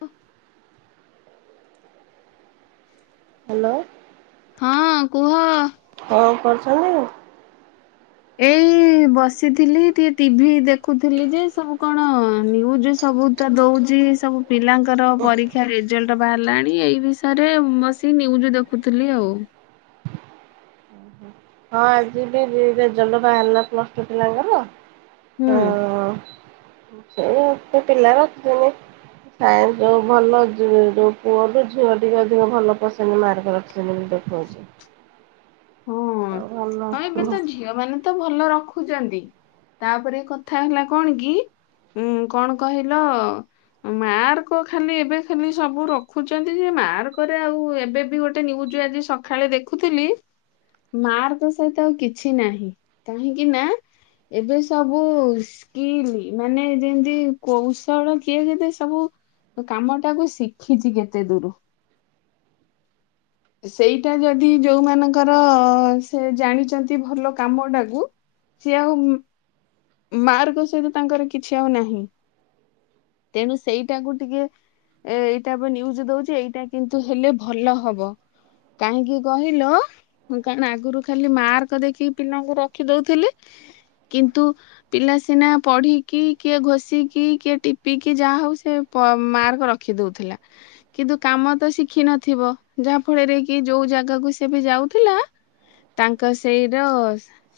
ୱ hello ହଁ କୁହ କଣ କରୁଛନ୍ତି ଆ। ଏଇ ବସିଥିଲି ଟିକେ ଟିଭି ଦେଖୁଥିଲି ଯେ ସବୁ କଣ ନିୁଜ ସବୁ ତ ଦଉଛି ସବୁ ପିଲାଙ୍କର ପରୀକ୍ଷା ରେଜଲ୍ଟ ବାହାରିଲାଣି ଏଇ ବିଷୟରେ ବସି ନିୁଜ ଦେଖୁଥିଲି ଆଉ ହଁ ଆଜି ବି ରେଜଲଟ ବାହାରିଲା ପ୍ଲସ ଟୁ ପିଲାଙ୍କଲ ହୁଁ। ସେ ଏତେ ପିଲା ରଖଛନ୍ତିନ ଯୋଉ ଭଲ ଯୋଉ ପୁଅରୁୁ ଝିଅ ଟେ ଅଧିକ ଭଲ ପସ ମାର୍କ ରଖିଛନ୍ତି ଦେଖଉଛି। ହଁ ଆଉ ହଁ ଏବେ ଭଲ ତ ଝିଅ ମାନେ ତ ଭଲ ରଖୁଛନ୍ତି ତାପରେ କଥା ହେଲା କଣ କି ଉ କଣ କହିଲ ମାର୍କ ଖାଲି ଏବେ ଖାଲି ସବୁ ରଖୁଛନ୍ତି ଯେ ମାର୍କରେ ଆଉ ଏବେ ବି ଗୋଟେ ନିୁଜ ଆଜି ସକାଳେ ଦେଖୁଥିଲି। ମାର୍କ ସହିତ ଆଉ କିଛି ନାହିଁ କାହିଁକି ନା ଏବେ ସବୁ ସ୍କିଲ୍ ମାନେ ଯେମିତି କୌଶଳ କିଏ କେତେ ସବୁ କାମ ଟାକୁ ଶିଖିଛି କେତେ ଦୂର ସେଇଟା ଯଦି ଯୋଉମାନଙ୍କର ସେ ଜାଣିଛନ୍ତି ଭଲ କାମଟାକୁ ସିଏ ଆଉ ମାର୍କ ସହିତ ତାଙ୍କର କିଛି ଆଉ ନାହିଁ ତେଣୁ ସେଇଟାକୁ ଟିକେ ଏଇଟା ନିଜ ଦଉଛି ଏଇଟା କିନ୍ତୁ ହେଲେ ଭଲ ହବ କାହିଁକି କହିଲ କ ଆଗରୁ ଖାଲି ମାର୍କ ଦେଖିକି ପିଲାଙ୍କୁ ରଖି ଦଉଥିଲେ କିନ୍ତୁ ପିଲା ସିନା ପଢିକି କିଏ ଘୋଷିକି କିଏ ଟିପିକି ଯାହା ହଉ ସେ ମାର୍କ ରଖି ଦଉଥିଲା କିନ୍ତୁ କାମ ତ ଶିଖି ନଥିବ ଯାହା ଫଳରେ କି ଯୋଉ ଜାଗାକୁ ସେ ବି ଯାଉଥିଲା ତାଙ୍କ ସେଇର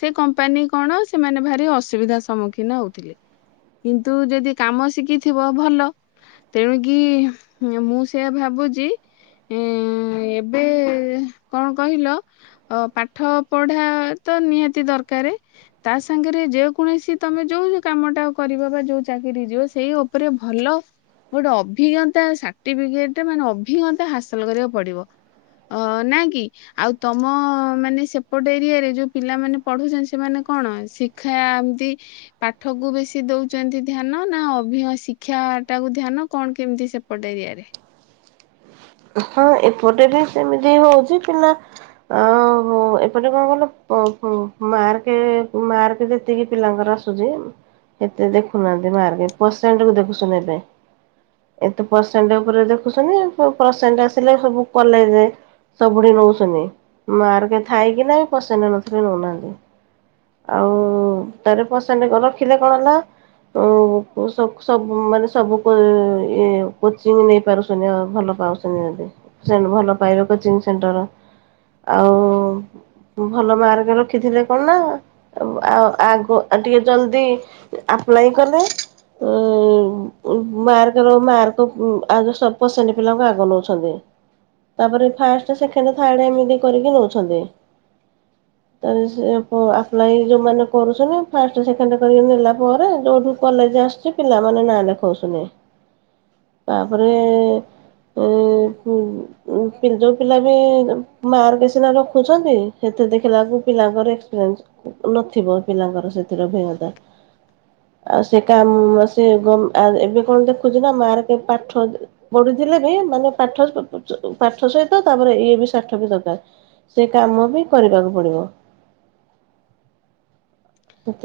ସେ କମ୍ପାନୀ କଣ ସେମାନେ ଭାରି ଅସୁବିଧା ସମ୍ମୁଖୀନ ହଉଥିଲେ କିନ୍ତୁ ଯଦି କାମ ଶିଖିଥିବ ଭଲ ତେଣୁିକି ମୁଁ ସେ ଭାବୁଛି ଏବେ କଣ କହିଲ ପାଠ ପଢା ତ ନିହାତି ଦରକ ତା ସାଙ୍ଗରେ ଯେ କୌଣସି ତମେ ଯୋଉଉ କାମଟା କରିବ ବା ଯୋଉ ଚାକିରି ଯିବ ସେଇ ଉପରେ ଭଲ ଗୋଟେ ଅଭିଜ୍ଞତା ସାର୍ଟିଫିକେଟ ମାନେ ଅଭିଜ୍ଞତା ହାସଲ କରିବାକୁ ପଡିବ ଅ ନ କି ଆଉ ତମ ମାନେ ସେପଟ ଏରିଆରେ ଯୋଉ ପିଲାମାନୋନ ପଢୁଛନ୍ତି ସେମାନେ କଣ ଶିକ୍ଷା ଏମତି ପାଠ କୁ ବେଶୀ ଦଉଛନ୍ତି ଧ୍ୟାନ ନା ଅଭି ଶିକ୍ଷା ଟାକୁ ଧ୍ୟାନ କଣ କେମିତି ସେପଟ ଏରିଆରେ ହଁ ଏପଟେ ବି ସେମିତି ହଉଛି ପିଲା ଆଉ ଏପଟେ କଣ କଲ ମାର୍କ ମାର୍କ ଯେତିକି ପିଲାଙ୍କର ଆସୁଛି ଏତେ ଦେଖୁନାହାନ୍ତି ମାର୍କ ପରସେଣ୍ଟ କ ଦେଖୁୁନ ଏ ଏତେ ପରସେଣ୍ଟ ଉପରେ ଦେଖୁୁନି ସେଣ୍ଟ ଆସିଲେ ସବୁ କଲେଜରେ ସବୁଠି ନଉୁନି ମା ଥାଇକି ନାାଇ ପସେଣ୍ଟ ନଥିଲେ ନେଉନାହାନ୍ତି ଆଉ ତାର ପସେଣ୍ଟ ରଖିଲେ କଣ ହେଲାୁ ମାନେ ସବୁ କୋଚିଂ ନେଇ ପାରୁୁି ଆ ଭଲ ପା ଭଲ ପାଇ କୋଚି ସେଣ୍ଟର ଆଉ ଭଲ ମାର୍କ ରଖିଥିଲେ କଣ ନା ଆଉ ଆଗ ଟିକେ ଜଲଦି ଆପ୍ କଲେ ମକ ମକ ପିଲା ତାପରେ ଫା ଥମି କରିକି ନଉଛନ୍ତି ଆପ୍ୋଉ କରୁ ଫାଣ୍ଡ କର ନେଲା ପରେ ଯୋଉଠୁ କଲେଜ ଆସୁଛି ପିଲାମାନେ ନାଁ ଲେଖଉଛନ୍ତିଛନ୍ତି ତାପରେ ଉ ପିଜୁ ପିଲା ବି ମାର୍କ ସିନା ରଖୁଛନ୍ତି ସେଥି ଦେଖିଲାକୁ ପିଲାଙ୍କର ଏକ୍ସପିରିସ ନଥିବ ପିଲାଙ୍କର ସେଥିର ଅ ଭଜ୍ଞତା ଆଉ ସେ କାମ ସେ ଏବେ କଣ ଦେଖୁଛି ନା ମାର୍ ପାଠ ପଢିଥିଲେ ବି ମାନେ ପାଠ ପାଠ ସହିତ ତାପରେ ଇଏ ବି ସାଠ ବି ଦରକାର ସେ କାମ ବି କରିବାକୁ ପଡିବ।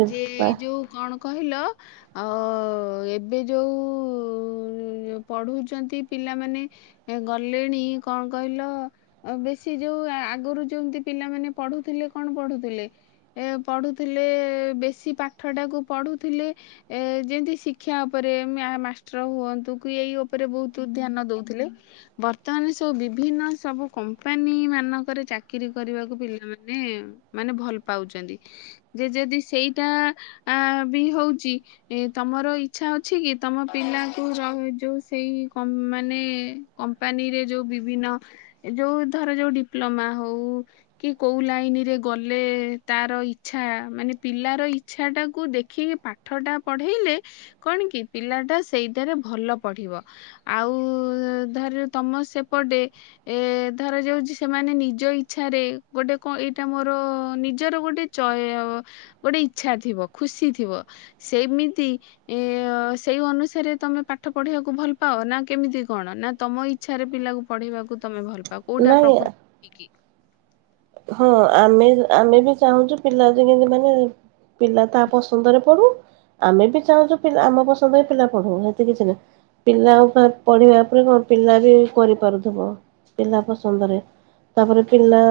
ଯେ ଏଇ ଯୋଉ କଣ କହିଲ ଆଉ ଅ ଏବେ ଯୋଉ ପଢୁଛନ୍ତି ପିଲାମାନେ ଗଲେଣି କଣ କହିଲ ବେଶୀ ଯୋଉ ଆଗରୁ ଯେମତି ପିଲାମାନେ ପଢୁଥିଲେ କଣ ପଢୁଥିଲେ ଏ ପଢୁଥିଲେ। ବ ପାଠ ଟାକୁ ପଢୁଥିଲେ ଏ ଯେମିତି ଶିକ୍ଷା ଉପରେ ମାଷ୍ଟର ହୁଅନ୍ତୁ କି ଏଇ ଉପରେ ବହୁତ ଧ୍ୟାନ ଦଉଥିଲେ ବର୍ତ୍ତମାନ ସବୁ ବିଭିନ୍ନ ସବୁ କମ୍ପାନୀ ମାନଙ୍କରେ ଚାକିରୀ କରିବାକୁ ପିଲାମାନେ ମାନେ ଭଲ ପାଉଛନ୍ତି ଯେ ଯଦି ସେଇଟା ବି ହଉଛି ତମର ଇଚ୍ଛା ଅଛି କି ତମ ପିଲାଙ୍କୁ ଯୋଉ ସେଇ ମାନେ କମ୍ପାନୀରେ ଯୋଉ ବିଭିନ୍ନ ଯୋଉ ଧର ଯୋଉ ଡିପ୍ଲୋମା ହଉ କି କୋଉ ଲାଇନରେ ଗଲେ ତାର ଇଚ୍ଛା ମାନେ ପିଲାର ଇଚ୍ଛାଟାକୁ ଦେଖିକି ପାଠଟା ପଢେଇଲେ କଣ କି ପିଲାଟା ସେଇଟାରେ ଭଲ ପଢିବ ଆଉ ଧର ତମ ସେପଟେ ଏ ଧରାଯାଉଛି ସେମାନେ ନିଜ ଇଚ୍ଛାରେ ଗୋଟେ କଣ ଏଇଟା ମୋର ନିଜର ଗୋଟେ ଗୋଟେ ଇଚଛା ଥିବ ଖୁସି ଥିବ ସେମିତି ଏ ସେଇ ଅନୁସାରେ ତମେ ପାଠ ପଢିବାକୁ ଭଲ ପାଅ ନା କେମିତି କଣ ନା ତମ ଇଚଛାରେ ପିଲାକୁ ପଢେଇବାକୁ ତମେ ଭଲ ପାଅ ବା କୋଉଟା ନାଇଁ ପ୍ରକୃତି ହେଇ କି? ହଁ ଆମେ ଆମେ ବି ଚାହୁଁଛୁ ପିଲା ଯେତି ମାନେ ପିଲା ତା ପସନ୍ଦରେ ପଢୁ ଆମେ ବି ଚାହୁଁଛୁ ଆମ ପସନ୍ଦରେ ପିଲା ପଢୁ ସେତ କିଛି ନାହିଁ ପିଲା ପଢିବା ଉପରେ କଣ ପିଲା ବି କରିପାରୁଥିବ ପିଲା ପସନ୍ଦରେ ତାପରେ ପିଲା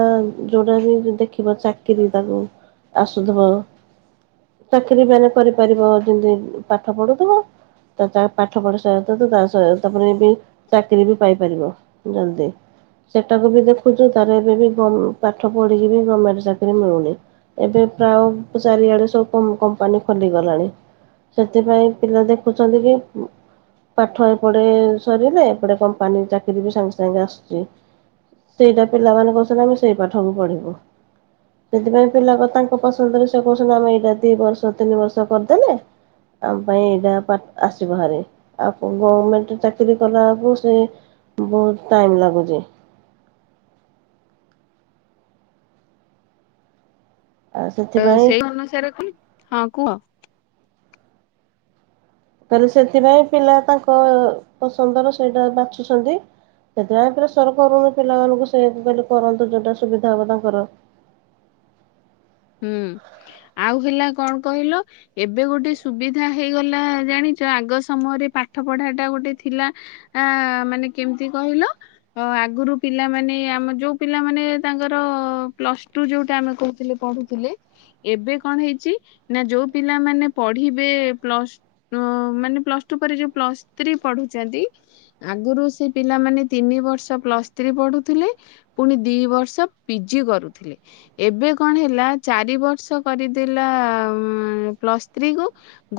ଯୋଉଟା ବି ଦେଖିବ ଚାକିରୀ ତାକୁ ଆସୁଥିବ ଚାକିରୀ ମାନେ କରିପାରିବ ଯେମିତି ପାଠ ପଢୁଥିବ ତା ପାଠ ପଢି ସ ତା ତାପରେ ବି ଚାକିରୀ ବି ପାଇପାରିବ ଜଲଦି ସେଟାକୁ ବି ଦେଖୁଛୁ ତାର ଏବେ ବି ପାଠ ପଢିକି ବି ଗଭର୍ଣମେଣ୍ଟ ଚାକିରରି ମିଳୁନି ଏବେ ପ୍ରାୟ ଚାରିଆଡେ ସବୁ କମ୍ପାନୀ ଖୋଲିଗଲାଣି ସେଥିପାଇଁ ପିଲା ଦେଖୁଛନ୍ତି କି ପାଠ ଏପଟେ ସରିଲେ ଏପଟେ କମ୍ପାନୀ ଚାକିରରି ବି ସାଙ୍ଗେ ସାଙ୍ଗେ ଆସୁଛି ସେଇଟା ପିଲାମାନଙ୍କ ସ ସେଇ ପାଠକୁ ପଢ଼ିବୁ ସେଥିପାଇଁ ପିଲା ତାଙ୍କ ପସନ୍ଦରେ ସେ କହୁଛନ୍ତି ଆମେ ଏଇଟା ଦୁଇ ବର୍ଷ ତିନି ବର୍ଷ କରିଦେଲେ ଆମ ପାଇଁ ଏଇଟା ଆସିବ ଭାରି ଆଉ ଗଭର୍ମେଣ୍ଟ ଚାକିରିୀ କଲାକୁ ସେ ବହୁତ ଟାଇମ୍ ଲାଗୁଛି। ଆଉ ତ ସେଥିପାଇଁ ସେଇ ଅନୁସାରେ କ ହଁ କୁହ ତାହଲେ ସେଥିପାଇଁ ପିଲା ତାଙ୍କ ପସନ୍ଦର ସେଇଟା ବାଛୁଛନ୍ତି ସେଥିପାଇଁ ପ୍ରେସର କରୁନି ପିଲାମାନାନଙ୍କୁ ସେ କରନ୍ତୁ ଯଉଟା ସୁବିଧା ହବ ତାଙ୍କର ହୁଁ ଆଉ ହେଲା କଣ କହିଲ ଏବେ ଗୋଟେ ସୁବିଧା ହେଇଗଲା ଜାଣିଛ ଆଗ ସମୟରେ ପାଠ ପଢା ଟା ଗୋଟେ ଥିଲା ଆ ମାନେ କେମିତି କହିଲ ଆଗରୁ ପିଲାମାନେ ଆମ ଯୋଉ ପିଲାମାନେ ତାଙ୍କର ପ୍ଲସ ଟୁ ଯୋଉଟା ଆମେ କହୁଥିଲେ ପଢୁ ଏବେ କଣ ହେଇଛି ନା ଯୋଉ ପିଲାମାନେ ପଢିବେ ପ୍ଲ ମାନେ ପ୍ଲସ ଟୁ ପରେ ଯୋଉ ପ୍ଲ ଥ୍ରୀ ପଢୁଛନ୍ତି ଆଗରୁ ସେ ପିଲାମାନେ ତିନି ବର୍ଷ ପ୍ଲସ୍ ଥ୍ରୀ ପଢୁଥିଲେ ପୁଣି ଦି ବର୍ଷ ପିଜି କରୁଥିଲେ ଏବେ କଣ ହେଲା? ଚାରି ବର୍ଷ କରିଦେଲା ପ୍ଲସ୍ ଥ୍ରୀ କୁ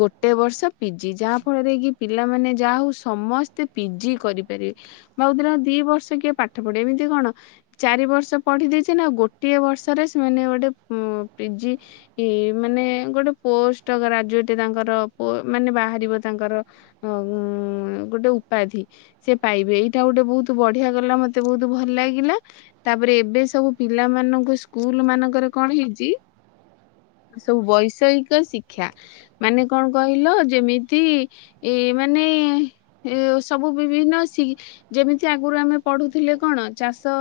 ଗୋଟେ ବର୍ଷ ପିଜି ଯାହା ଫଳରେ କି ପିଲାମାନେ ଯାହା ହଉ ସମସ୍ତେ ପିଜି କରିପାରିବେ ବାଉଦିନ ଦି ବର୍ଷ କିଏ ପାଠ ପଢେ ଏମିତି କଣ ଚାରି ବର୍ଷ ପଢି ଦେଇେଇଛ ନା ଗୋଟିଏ ବର୍ଷରେ ସେମାନେ ଗୋଟେ ହଁ ପିଜି ମାନେ ଗୋଟେ ପୋଷ୍ଟ ଗ୍ରାଜୁଏଟ ତାଙ୍କର ମାନେ ବାହାରିବ ତାଙ୍କର ଗୋଟେ ଉପାଧି ସେ ପାଇବେ ଏଇଟା ଗୋଟେ ବହୁତ ବଢିଆ ଗଲା ମତେ ବହୁତ ଭଲ ଲାଗିଲା ତାପରେ ଏବେ ସବୁ ପିଲାମାନଙ୍କୁ ସ୍କୁଲ ମାନଙ୍କର କଣ ହେଇଛି ସବୁ ବୈଷୟିକ ଶିକ୍ଷା ମାନେ କଣ କହିଲ ଯେମିତି ଏ ମାନେ ସବୁ ବିଭିନ୍ନ ଯେମିତି ଆଗରୁ ଆମେ ପଢୁଥିଲେ କଣ ଚାଷ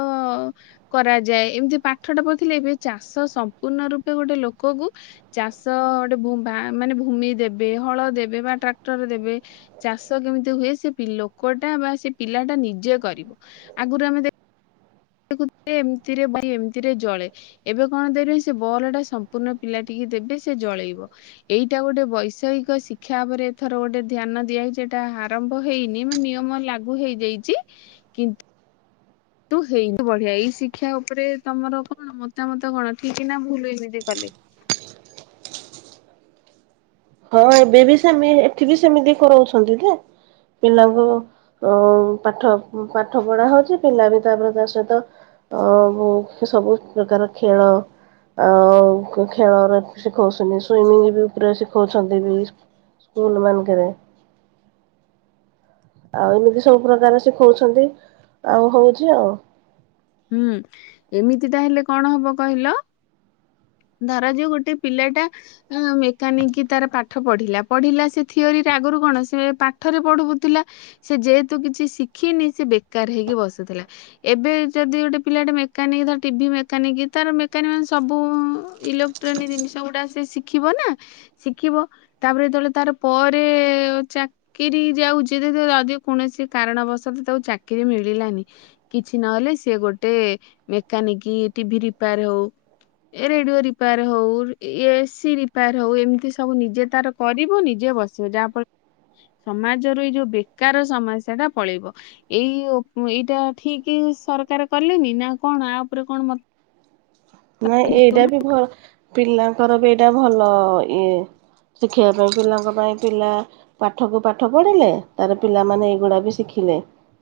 କରାଯାଏ ଏମିତି ପାଠଟା ପଢ଼ୁଥିଲେ ଏବେ ଚା ଚାଷ ସମ୍ପୂର୍ଣ ରୂପେ ଗୋଟେ ଲୋକକୁ ଚାଷ ଗୋଟେ ମାନେ ଭୂମି ଦେବେ ହଳ ଦେବେ ବା ଟ୍ରାକ୍ଟର ଦେବେ ଚାଷ କେମିତି ହୁଏ ସେ ଲୋକଟା ବା ସେ ପିଲାଟା ନିଜେ କରିବ ଆଗରୁ ଆମେ ଏମିତିରେ ଏମିତିରେ ଜଳେ ଏବେ କଣ ଦେବେ ସେ ବଲ ଟା ସମ୍ପୂର୍ଣ୍ଣ ପିଲା ଟିକେ ଦେବେ ସେ ଜଳେଇବ ଏଇଟା ଗୋଟେ ବୈଷୟିକ ଶିକ୍ଷା ଭାବରେଥର ଗୋଟେ ଧ୍ୟାନ ଦିଆ ହୋଇଛି ଏଟା ଆରମ୍ଭ ହେଇନି ମ ନିୟମ ଲାଗୁ ହେଇଯାଇଛି କିନ୍ତୁ ତୁ ହେଇୁ ବଢିଆ ଏଇ ଶିକ୍ଷା ଉପରେ ତମର କଣ ମତାମତ କଣ ଠିକ ନା ଭୁଲ ଏମିତି କଲେ ହଁ ଏବେ ବି ସେମି ଏଠି ବି ସେମିତି କରାଉଛନ୍ତି ଯେ ପିଲାଙ୍କୁ ଅ ପାଠ ପାଠ ପଢା ହଉଛି ପିଲା ବି ତାପରେ ତା ସହିତ ଅ ସବୁ ପ୍ରକାର ଖେଳ ଆ ଖେଳରେ ଶିଖଉଛନ୍ତି ସୁମିଙ୍ଗ ବି ଉପରେ ଶି ଖାଉଛନ୍ତି ବି ସ୍କୁଲ ମାନଙ୍କରେ ଆଉ ଏମିତି ସବୁ ପ୍ରକାର ଶିଖଉଛନ୍ତି ଆଉ ହଉଛି ଆଉ ହୁଁ ଏମିତିଟା ହେଲେ କଣ ହବ କହିଲ ଧର ଯେ ଗୋଟେ ପିଲାଟା ମେକାନିକ କି ତାର ପାଠ ପଢିଲା ପଢିଲା ସେ ଥିଓରରେ ଆଗରୁ କଣ ସେ ପାଠରେ ପଢୁଥିଲା ସେ ଯେହେତୁ କିଛି ଶିଖିନି ସେ ବେକାର ହେଇକି ବସୁଥିଲା ଏବେ ଯଦି ଗୋଟେ ପିଲା ଗଟେ ମେକାନିକ ଟିଭି ମେକାନିକ ତାର ମେକାନିକ ମାନେ ସବୁ ଇଲେକ୍ଟ୍ରୋନିକ୍ ଜିନିଷ ଗୁଡା ସେ ଶିଖିବ ନା ଶିଖିବ। ତାପରେ ଯେତେବେଳେ ତାର ପରେ ଚାକିରି ଯାଉଛି ଯ ଯଦି କୌଣସି କାରଣବଶତ ତାକୁ ଚାକିରରି ମିଳିଲାନି କିଛି ନହେଲେ ସେ ଗୋଟେ ମେକାନିକ ଟିଭି ରିପେୟାର ହଉ ରେଡିଓ ରିପେୟାର ହଉ ଏସି ରିପେୟାର ହଉ ଏମିତି ସବୁ ନିଜେ ତାର କରିବ ନିଜେ ବସିବ। ଯାହାଫଳରେ ସମାଜର ଏଇ ଯୋଉ ବେକାର ସମସ୍ୟା ଟା ପଳେଇବ। ଏଇ ଏଇଟା ଠିକ ସର ତାର କଲେନି ନା କଣ ଆ ଉପରେ କଣ ମତେ ନାାଇଁ ଏଇଟା ବି ଭଲ ପିଲାଙ୍କର ବି ଏଇଟା ଭଲ ଇଏ ଶିଖିବା ପାଇଁ ପିଲାଙ୍କ ପାଇଁ ପିଲା ପାଠ କ ପାଠ ପଢିଲେ ତାର ପିଲାମାନେ ଏଇଗୁଡା ବି ଶିଖିଲେ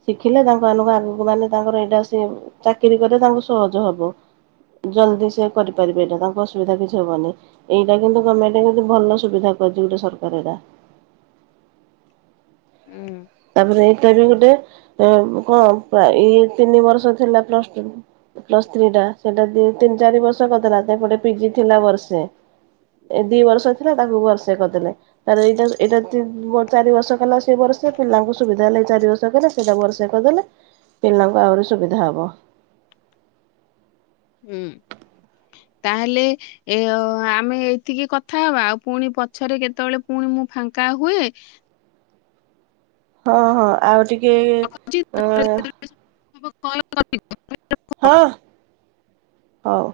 ଶିଖିଲେ ତାଙ୍କ ମଙ୍କୁ ଆଗକୁ ମାନେ ତାଙ୍କର ଏଇଟା ସେ ଚାକିରି କଲେ ତାଙ୍କୁ ସହଜ ହବ। ଜଲଦି ସେ କରିପାରିବେ ଏଇଟା ତାଙ୍କ ଅସୁବିଧା କିଛି ହବନି ।ଏଇଟା କିନ୍ତୁ ଗଭର୍ଣମେଣ୍ଟ ଭଲ ସୁବିଧା କୁଛି ଗୋଟେ ସରକାର ଏଇଟା। ହୁଁ ତାପରେ ଏଇଟା ବି ଗୋଟେ କଣ ଇଏ ତିନି ବର୍ଷ ଥିଲା ପ୍ଲ ଟ ପ୍ଲସ ଥ୍ରୀ ଟା ସେଟା ତିନି ଚାରି ବର୍ଷ କରିଦେଲାପଟେ ପିଜି ଥିଲା ବର୍ଷେ ଦି ବର୍ଷ ଥିଲା ତାକୁ ବର୍ଷେ କରିଦେଲେ ତାରେ ଏଇଟା ଏଟା ଚାରି ବର୍ଷ କଲା ସେ ବର୍ଷେ ପିଲଙ୍କୁ ସୁବିଧ ହେଲେ ଚାରି ବର୍ଷକଲେ ପିଲାଙ୍କର ସେ କରିଦେଲେ ପିଲାଙ୍କୁ ଆହୁରି ସୁବିଧା ହବ। ହୁଁ ତାହେଲେ ଏ ଆମେ ଏଇତିକି କଥା ହବା ଆଉ ପୁଣି ପଛରେ କେତେବେଳେ ପୁଣି ମୁଁ ଫାଙ୍କା ହୁଏ ହଁ ହଁ ଆଉ ଟିକେ କି ରଖୁଛି। ଆ [inaudible] ହଁ ହଉ।